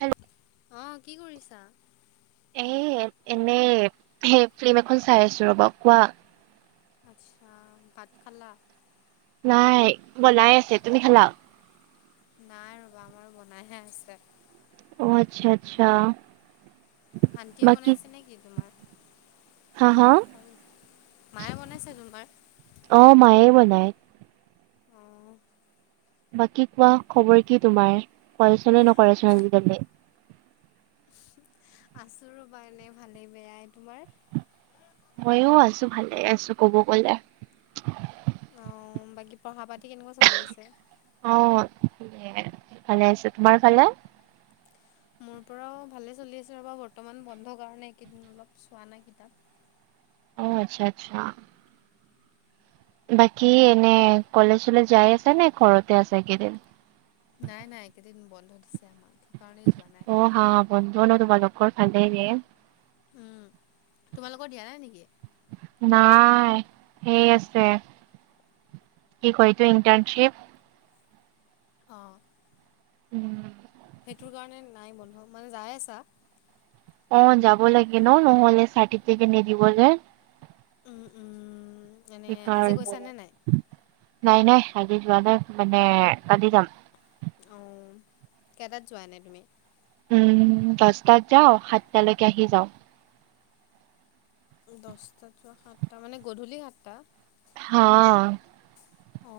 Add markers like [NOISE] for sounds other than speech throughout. Hello অ কি কৰিছা? এ এনেই সেই ফিল্ম এখন চাই আছো ৰ'বা। কোৱা? আচ্ছা। ভাত খালা? নাই বনাই আছে। তুমি খালা? নাই ৰবা আমাৰ বনাইহে আছে। অ আত্চ্ছা আত্চ্ছা। আণ্টিয়ে বনাইছে নে কি তোমাৰ? হা হা। মায়ে বনাইছে তোমাৰ? অ মায়ে বনায়। অ। বাকী কোৱা খবৰ কি তোমাৰ? ফোনচনে নকৰাছোন আজিকালি। আছোঁ ৰ'বা এনে ভালেই বেয়াই। তোমাৰ? ময়ো আছো ভালে আছো ক'ব গলে। অ বাকী পঢ়া পাতি কেনেকুৱা চলি আছে? অ ভালে আছে। তোমাৰ ফালে? মোৰ পৰাও ভালে চলি আছে ৰবা বৰ্তমান বন্ধ কাৰণে এইকেইদিন অলপ চোৱা নাই কিতাপ। অ আত্চ্ছা আত্চ্ছা। বাকী এনে কলেজ ছলেজ যাই আছে নে ঘৰতে আছে এইকেদিন দিন। নাই নাই কেইদিন বন্ধ দিছে আমাক সেকাৰণে যোৱা নাই। অ হা বন্ধন তোমালোকৰ ভালে ৰে। উম, তোমালোকৰ দিয়া নাই নেকি? নাই সেই আছে কি কয়তো ইণ্টাৰ্ণশ্বিপ। অ। [UNINTELLIGIBLE] টোৰ কাৰণে নাই বন্ধ মানে যাই আছা। অ যাব লাগে ন নহ'লে চাৰ্টিফিকেট নিদিব যে। উম উম। এনে আজি সেইকাৰণে গৈছা নে নাই? নাই নাই আজি যোৱা নাই মানে কালি যাম। অ কেইটাত যোৱা এনে তুমি? উম দছটাত যাঁও সাতটালৈকে আহি যাঁও। দহটা সাতটা মানে গধূলি সাতটা। হা। অ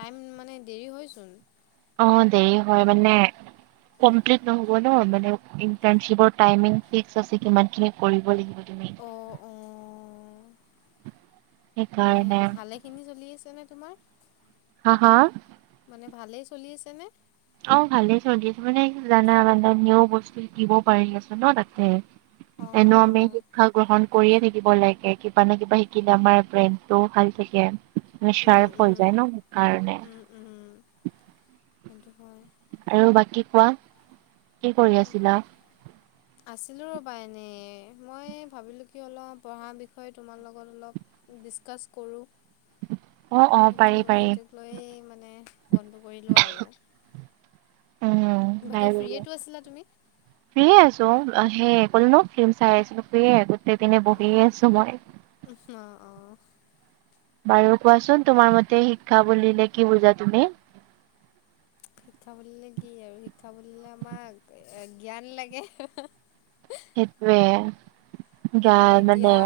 টাইম মানে দেৰি হয়চোন। অ দেৰি হয় মানে। কমপ্লিট নহব ন মানে ইন্টাৰ্ণশ্বিপৰ টাইমিঙ ফিক্স আছে কিমান খিনি কৰিব লাগিব। পদমিক। অ অ। মানে সেইকাৰণে ভালেখিনি চলি আছেনে তোমাৰ? হা হা। মানে ভালেই চলি আছেনে? অ ভালে চলি আছে মানে জানা মানা নিউ বস্তু শিকিব পাৰি আছো ন তাতে। অ। ন মে শিক্ষা গ্ৰহণ কৰিয়ে থাকিব লাগে কিবা ন কিবা শিকিলে আমাৰ ব্ৰেইন টোও ভাল থাকে। উম নিস্বাৱ হৈ যায় ন কাৰণে। উম উম উম। সেটো হয় আৰু বাকী কোৱা কি কৰি আছিলা। আছিলোঁ ৰ'বা এনেই মই ভাবিলোঁ কি অলপ পঢ়াৰ বিষয়ে তোমাৰ লগত অলপ। ডিছকাছ কৰো। অ অ সেইটো পাৰি পাৰি সেইটোক লৈ মানে ফোনটো কৰিলো আৰু। উম। বাকী বাৰু ফ্ৰীয়েটো আছিলা তুমি? ফ্ৰিয়ে আছো অ সেই কলো ন ফিল্ম চাই আছিলো ফ্ৰিয়ে গোটেই দিনে বহিয়ে আছো মই। উহ অ অ। বাৰু কোৱাচোন তোমাৰ মতে শিক্ষা বুলিলে কি বুজা তুমি। শিক্ষা বুলিলে কি আৰু শিক্ষা বুলিলে আমাক এ জ্ঞান লাগে। সেইটোৱে। তোমাৰ গান মানে এতিয়া।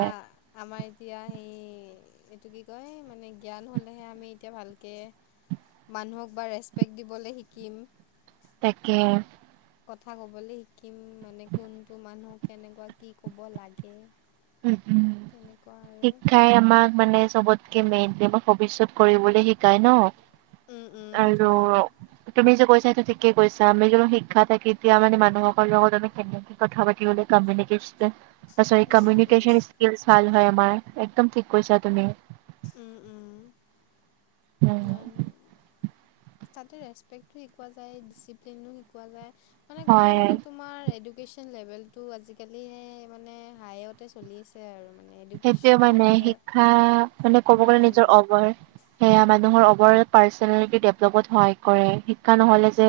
আমাৰ এতিয়া সেই এইটো কি কয় মানে জ্ঞান হ'লেহে আমি এতিয়া ভালকে। মানুহক বা ৰেচপেক্ট দিবলে শিকিম। তাকে। কথা ক'বলে শিকিম মানে কোনটো মানুহ কেনেকুৱা কি ক'ব লাগে। উম উম তেনেকুৱা আৰু শিক্ষায়ে আমাক মানে চবত কেমেন কে ভৱিষ্যত কৰিবলে শিকাই ন উম উম সেইটো আৰু হয় তুমি যে কৈছা সেটো ঠিকে কৈছা আমি যোনো শিক্ষা থাকি এতিয়া মানে মানু-হকলৰ লগত আমি কেনেকে কথা পাতি হলে কামিনিকেচন অ চৰি উম কামিনি উম ভাল হয় আমাৰ একদম ঠিক কৈছা তুমি। উম উম। ন উম নাই তাতে ৰেচপেক্টো শিকোৱা যায় ডিচিপ্লিনো শিকোৱা যায়। মানে ক'ব হয় গ'লে তোমাৰ এডুকেশ্যন লেভেলটো আজিকালিহে মানে হাইত তে চলি আছে আৰু মানে সেইটোৱে এডুকেশ্যন মানে নহ'লে শিক্ষা মানে একো ক'ব গ'লে নাই নিজৰ মানে অভাৰ সেয়া মানুহৰ অভাৰল পাৰ্চনেলিটি ডেভলপত সহায় কৰে শিক্ষা নহলে যে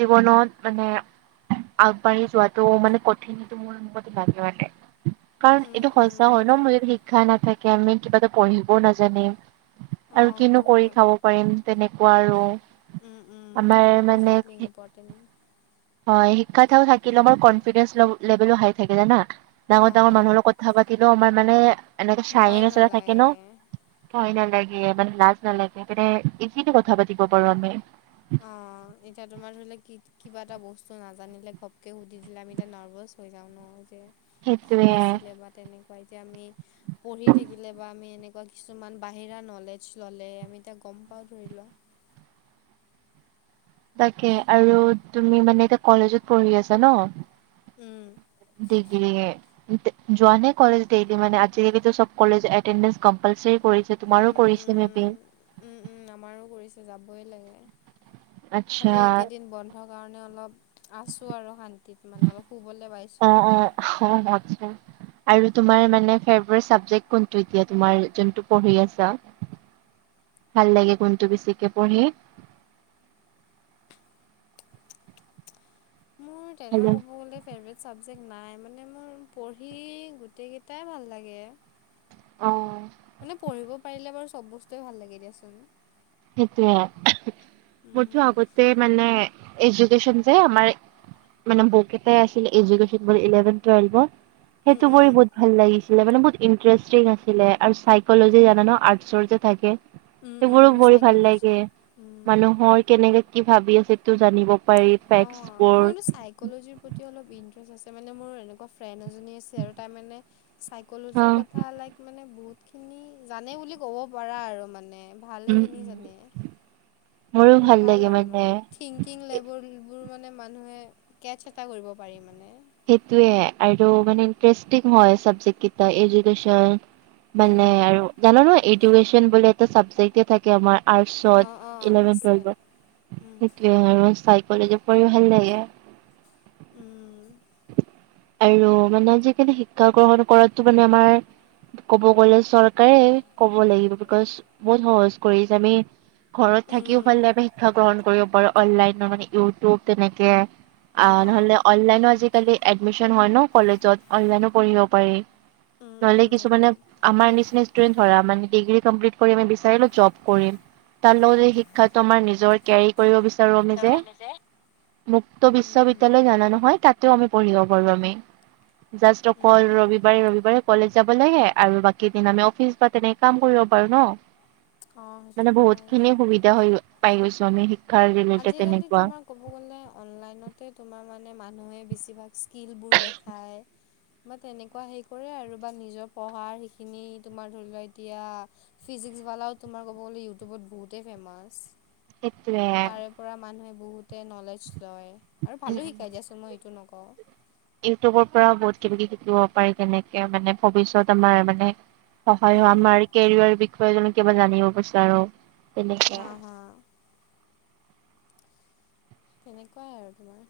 জীৱনত মানে আগবাঢ়ি যোৱাটোও মানে কঠিন মোৰ অংকটো বাদ যোৱা নাই কাৰণ উম এইটো হলচ উম ত হয় সেইটো ন মোৰ যদি শিক্ষা নাথাকে আমি কিবা এটা পঢ়িব নাজানিম। আৰু অঁ কিনো সেইটো কৰি হয় খাব পাৰিম তেনেকুৱা আৰু আমাৰ মানে কি- তেন। হয় শিক্ষা ঠাও থাকিলে বাও কনফিডেন্স লে লেভেলো হাই থাকে জানা ডাঙৰ অঁ ডাঙৰ অঁ মানুহৰ লগত কথা পাতিলেও আমাৰ মানে এনেকে ভয় চাইনেছ এটা থাকে ন। নালাগে ভয় নালাগে মানে লাজ নালাগে মানে ইজিকে কথা পাতিব পাৰো আমি। অ এতিয়া তোমাৰ ধৰিলোৱা কি কিবা এটা বস্তু নাজানিলে ঘপকে সুধি দিলে আমি এতিয়া নাৰ্ভাচ। হৈ যাওঁ ন যে সেইটোয়ে কি আছিলে বা তেনেকুৱা এতিয়া আমি। পঢ়ি থাকিলে বা আমি এনেকুৱা কিছুমান বাহিৰা নলেজ ল'লে আমি এতিয়া গম পাওঁ ধৰি লোৱা। তাকে আৰু তুমি মানে এতিয়া কলেজত পঢ়ি আছা ন উম। ডিগ্ৰী এ যোৱা নে কলেজ ডেইলি মানে আজিকালিতো চব কলেজ এটেন্ডেন্ট কম্পালচাৰী কৰিছে তোমাৰো উম, কৰিছে উম, [UNINTELLIGIBLE] উম, উম আমাৰো কৰিছে যাবই লাগে খালি আচ্ছা এইকেইদিন বন্ধৰ কাৰণে অলপ আছোঁ আৰু শান্তিত মানে অলপ শুবলে পাইছোঁ অঁ আৰু তোমাৰ মানে ফেবেৰেত চাবজেক্ট কোনতো এতিয়া তোমাৰ যোনটো পঢ়ি আছা ভাল লাগে কোনটো বেছিকে পঢ়ি হেল্ল' তেঙেৰাও বুঅদিছ ফেভৰেট ছাবজেক্ট নাই মানে মোৰ পঢ়ি, গোটেইকেইটাই ভাল লাগে। অ', মানে পঢ়িব পাৰিলে বাৰু চব বস্তুৱয়ে ভাল লাগে দিয়াচোন। সেইটোৱে, উম, মোৰতো আগতে মানে, এজুকেশচন যে আমাৰ মানে বুক এটা ৰাখিলে এডুকেচন এলেভেন টুৱেইনৰ সেই উম, টো উম, কৰি ভাল লাগিছিলে মানে বহুত ইণ্টাৰেষ্টিং আছিলে আৰু চাইকলজিৰ জানা নে আৰ্টচৰ যে থাকে উম, উম, সেইবোৰো পঢ়ি ভাল চাইক'ল'জি লাগে উম। মানুহৰ কেনেকে কি ভাবি সেটো জানিব পাৰি অঃ ফেক্টচবোৰ। মোৰ এনেও চাইকলজিৰ প্ৰতি অলপ ইণ্টাৰেষ্ট আছে মানে মোৰ এনেকুৱা ফ্ৰেণ্ড এজনী আ [UNINTELLIGIBLE] তাৰমানে চাইক'ল'জিৰ অ', কথা লাইক মানে বহুতখিনি, জানে বুলি ক'ব পাৰা আৰু মানে উম, ভালেইখিনি উম, জানে। মানে ভাল আৰু মানে। থিংকিং লেবলবোৰ মানে মানুহে, কেচ এটা কৰিব পাৰি মানে। সেইটোৱে, আৰু মানে [UNINTELLIGIBLE] হয় চাবজেক্ট কেইটা এডাকেশ্যন। মানে উম, আৰু, জানো ন' এডুকেচন বুলি এটা চাবজেক্টয়ে থাকে আমাৰ। আৰ্টচত, অ', অ', ইলেভেন আছে টুৱেলভত, উম, সেইটোৱে [UNINTELLIGIBLE] চাইক'লজি পঢ়ি ভাল লাগে। উম, আৰু, মানে আজিকালি শিক্ষা গ্ৰহণ কৰাটো মানে আমাৰ ক'ব গ'লে চৰকাৰে, ক'ব লাগিব, বিকজ বহুত সহজ কৰিছে আমি ঘৰত উম, থাকিও ভালে ভাৱে শিক্ষা গ্ৰহণ কৰিব পাৰো, অনলাইন মানে ইউটিউব তেনেকে। আহ, অ'। নহলে অনলাইনো আজিকালি এডমিশন হয় ন' কলেজত অনলাইন পঢ়িব পাৰি। উম নহ'লে উম কিছুমানে একদম। আমাৰ নিচিনা ষ্টুডেন্ট ধৰা মানে ডিগ্ৰী কমপ্লিট কৰি আমি বিচাৰিলো জব কৰিম। তাৰ লগত যে শিক্ষাটো আমাৰ নিজৰ কে কৰিব বিচাৰো আমি যে, মুক্ত উম উম বিশ্ববিদ্যালয় জানা নহয়? তাতেও আমি পঢ়িব পাৰো আমি, জাষ্ট উম অকল উম ৰবিবাৰে ৰবিবাৰে। কলেজ যাব লাগে আৰু বাকিদিন আমি অফিচ বা তেনেকে কাম কৰিব পাৰো ন'? অ সেইটো মানে বহুত হয়। খিনি সুবিধা হৈ পাই গৈছো আমি। শিক্ষাৰ ৰিলেটেড আজিকালি তেনেকুৱা তোমাক ক'ব গ'লে অনলাইনতে তোমাৰ মানে মানুহে বেছিভাগ স্কিলবোৰ দেখায়। বা তেনেকুৱা হেৰি কৰে আৰু বা নিজৰ পঢ়াৰ সেইখিনি তোমাৰ ধৰি লোৱা এতিয়া ফিজিক্স বালাও তোমাৰ ক'ব গ'লে ইউটিউবত বহুতেই ফেমাচ। সেইটোৱেই। পৰা মানুহে বহুতে নলেজ লয়, আৰু উম ভালো উম। শিকাই দিয়াচোন মই এইটো নকওঁ। ইউটিউবৰ পৰাও বহুত কিবা কিবি শিকিব পাৰি তেনেকে মানে ভৱিষ্যত আমাৰ মানে সহায় হয় উম আমাৰ কেৰিয়ৰ বিষয়ে জনে কিবা জানিব বিচাৰো। তেনেকে হাঁ, হা, তেনেকুৱা আৰু তোমাৰ।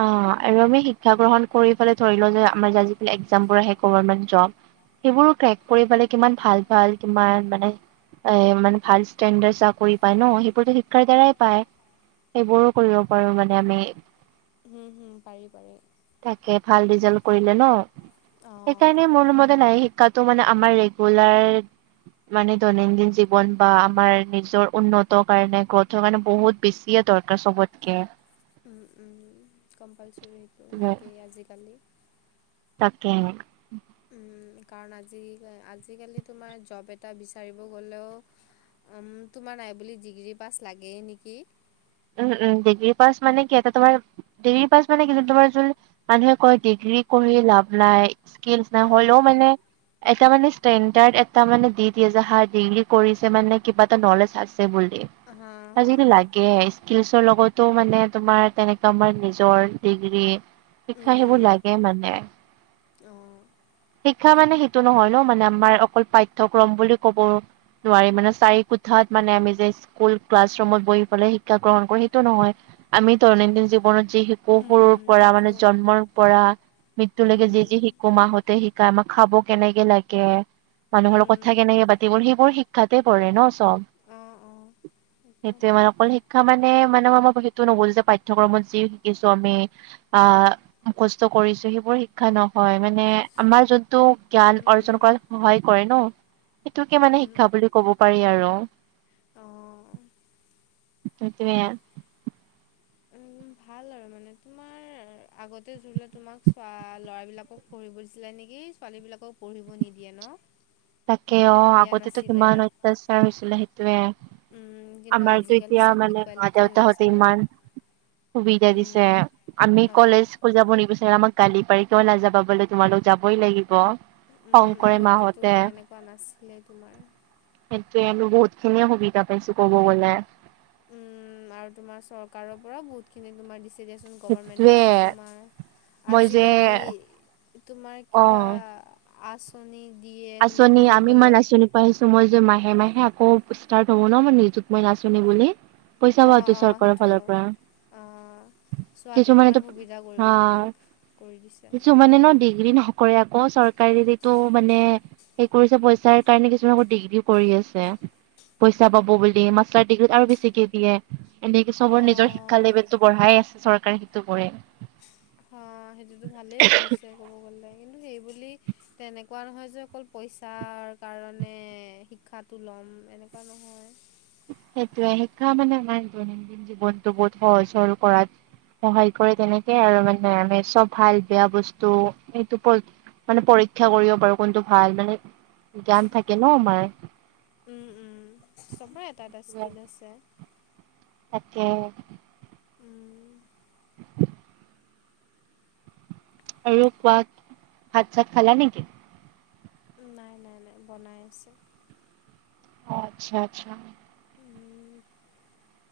অ', আৰু আমি শিক্ষা গ্ৰহণ কৰি ধৰি লোৱা যে আমাৰ যে আজিকালি একজামবোৰ আহে গভমেট জব। সেইবোৰো ক্ৰেক কৰি পালে কিমান ভাল ভাল কিমান মানে এ মানে ভাল ষ্টেণ্ডাৰ চাকৰি পায় ন' সেইবোৰতো শিক্ষাৰ দ্বাৰাই পায়। সেইবোৰো কৰিব পাৰোঁ মানে আমি। হুম, হুম পাৰি পাৰি। তাকে ভাল ৰিজাল্ট কৰিলে ন', অ। সেইকাৰণে মোৰমতে নাই কাটো মানে আমাৰ ৰেগুলাৰ মানে দৈনন্দিন জীৱন বা আমাৰ নিজৰ উন্নত কাৰণে [UNINTELLIGIBLE] কাৰণে বহুত বেছিয়ে দৰকাৰ চবতকে। উম, উম কম্পালচৰি সেইটো উম, লাগেই আজিকালি। তাকে। কাৰণ আজি আজিকালি তোমাৰ জব এটা বিচাৰিব গ'লেও তোমাৰ নাই বুলি ডিগ্ৰী পাছ লাগেই নেকি? উম, উম, ডিগ্ৰী পাছ মানে কি তোমাৰ। ডিগ্ৰী পাছ মানে কি তোমাৰ যোন মানুহে কয় ডিগ্ৰী কৰি লাভ নাই, স্কিল নাই হ'লো অঁ মানে। এটা মানে ষ্টেণ্ডাৰ্ড এটা মানে দি দিয়ে যে হা ডিগ্ৰী কৰিছে মানে কিবা এটা নলেজ আছে বুলি। হা হা আজিকালি লাগে স্কিলচৰ লগতো মানে তোমাৰ তেনেকা আমাৰ নিজৰ ডিগ্ৰী শিক্ষা সেইবোৰ লাগ গে মানে। অ', শিক্ষা মানে সেইটো নহয় ন' মানে আমাৰ অকল পাঠয়ক্ৰম বুলি ক'ব। নোৱাৰি মানে চাৰি কোঠাত মানে আমি যে স্কুল ক্লাছ ৰুমত বহি পেলাই শিক্ষা গ্ৰহণ কৰো সেইটো নহয়, আমি দৈনন্দিন জীৱনত যি উম, সৰু উম, পৰা সেইটো মানে জন্মৰ পৰা মৃত্যুলৈকে যিতি উম, শিকো মাহতে শিকাই আমাক খাব কেনেকে লাগে। মানুহৰ লগত উম, কথা কেনেকে পাতিব লাগে সেইবোৰ শিক্ষাতে পৰে ন চব। অ, অ, সেইটোৱে মানে অকল শিক্ষা মানে-মানে সেইটো নব'ল যে পঠ্যক্ৰমত যি শিকিছো আমি। আহ, মুখস্থ কৰিছো সেইবোৰ শিক্ষা নহয় মানে আমাৰ যোনতটো জ্ঞান উম, উম, অৰ্জন কৰা। সহায় কৰে ন' সেইটোকে মানে উম, শিক্ষা বুলি কব পাৰি আৰু। অঁ সেইতোৱে। উম, ভাল আৰু মানে তোমাৰ আগতে ধৰিলোৱা তোমাক চোৱা ল'ৰাবিলাক কো পঢ়িব দিছিলে নেকি ছোৱালীবিলাকক পঢ়িব নিদিয়ে ন। তাকে অ' জ্ঞান আগতেতো আছিলে কিমান অত্যাচাৰ হৈছিলে সেইটোয়ে। উম, কিন্তু আমাৰ তো আজিকালি এতিয়া চব মানে মা ইকুৱেলিটি হৈ দেউতা গৈছে হতে বাৰু ইমান সুবিধা উম, দিছে। আমি অঁ, কলেজ যাব নিবিচাৰে আমাক গালি পাৰি কিয় নাযাবা বোলে তোমালোক যাবই লাগিব, উম, খংকৰে মাহত আগতেতো এনেকুৱা নাছিলে তোমাৰ। সেইয়ে বহুত খিনিয়ে সুবিধা পাইছো ক'ব গ'লে। আৰু তোমাৰ চৰকাৰৰ পৰা বহুতখিনি তোমাৰ দিছে দিয়াচোন সেইটোৱে গভাৰমেণ্টৰ পৰা তোমাৰ। মই যে আজিকালি তোমাৰ অ কিবা আঁচনি দিয়ে তোমাৰ আঁচনি আমি ইমান পঢ়িবলে। আঁচনি পাইছো মই যে মাহে মাহে আকৌ ষ্টাৰ্ট হ'ব ন' মই নিজুত মইনা আছনি বুলি। পইচা অঁ পাওটো অঁ চৰকাৰ সেইটো ফালৰ পৰা। অঁ চোৱাতে কিমান কিছুমানেতো সুবিধা কৰিব হা, কৰি দিছে কিছু মানে ন ডিগ্ৰী নকৰে আকৌ চৰকাৰী যটো মানে, সেই কৰিছে পইচাৰ কাৰণে কিছুমান আ, ডিগ্ৰীও কৰি আছে। পইচা পাব বুলি মাষ্টাৰ ডিগ্ৰীত আৰু বেছিকে দিয়ে। এনেকে চবৰ নিজৰ শিক্ষা অঁ লেভেলটো বঢ়াই আছে চৰকাৰে সেইটো কৰে। অ' সেইটোতো ভালেই কৰিছে ক'ব গ'লে কিন্তু সেইবুলি। তেনেকুৱা নহয় যে অকল পইচাৰ কাৰণে শিক্ষাটো লম এনেকুৱা নহয়। সেইটোয়ে শিক্ষা মানে আমাৰ দৈনন্দিন জীৱনতটো বহুত সহজ-সৰল কৰাত। সহায় কৰে তেনেকে আৰু মানে আমি চব ভাল বেয়া বস্তু এইটো। মানে পৰীক্ষা কৰিব পাৰো কোনটো ভাল মানে জ্ঞান থাকে ন আমাৰ। উম, উম, চবৰে এটা-এটা স্কিল আছে। তাকে। উম, [UNINTELLIGIBLE] আৰু কোৱা ভাত চাত খালা নেকি? নাই-নাই বনাই আছে। অ, আচ্ছা-আচ্ছা। উম,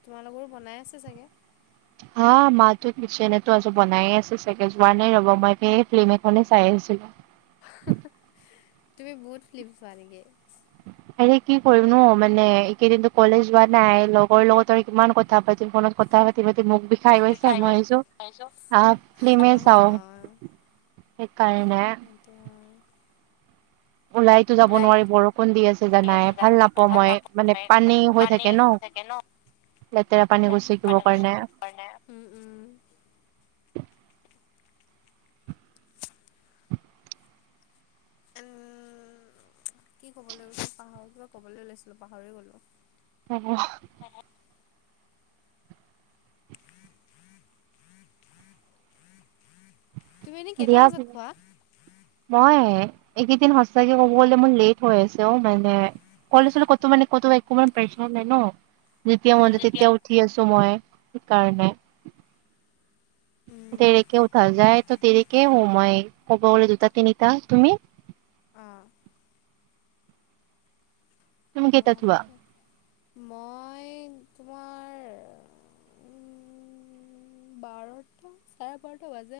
তোমালোকৰো বনাই আছে চাগে। হা মাতো কিচনেতো আছো বনাই আছে চাগে যোৱা নাই ৰ'ব মইেই ফিল্ম এখনে চাই আছিলো। তুমি বহুত ফিলিম ছোৱা নেকি। আৰে কি কৰিম ন' মানে এইকেইদিনো কলেজ যোৱা নাই লগৰ লগত কিমান কথা পাতিম ফনত। কথা পাতি-পাতি মুখ বিষাই গৈছে চাই মই আছো পাইছোঁ। আহ, ফিল্ম অ চাও। সেইকাৰনে। সেইটো হয়। ওলাই। টো যাব লাইট নোৱাৰি বৰষুণ দি আছে জানাই ভাল নাপাওঁ মই মানে পানী হৈ থাকে ন। লেতেৰা পানী গচকিব কাৰণে। হয়নে উম উম। উম কি ক'বলে ওলাইছিলো পাহৰিলো কিবা ক'বলৈ ওলাইছিলো পাহৰি গ'লো। হব তুমি এনেই কেইটা দিয়া। বজাত খোৱা? মই এইকেইদিন সচাকে ক'ব গলে মোৰ লেট হৈ আছে অ মানে। কলেজ কতো মানে কতো একো মানে প্ৰেচাৰ নাই ন। যেতিয়া মন যায় যেতিয়া তেতিয়া উঠি আছো মই সেইকাৰণে। উম, দেৰিকে উঠা যায় ত দেৰিকে শুও মই ক'ব গ'লে দুটা তিনিটা তুমি। অ' তুমি অ কেইটাত হ'ব শুৱা দিয়া। মই তোমাৰ। উ বাৰটা চাৰে বাৰটা বাজে।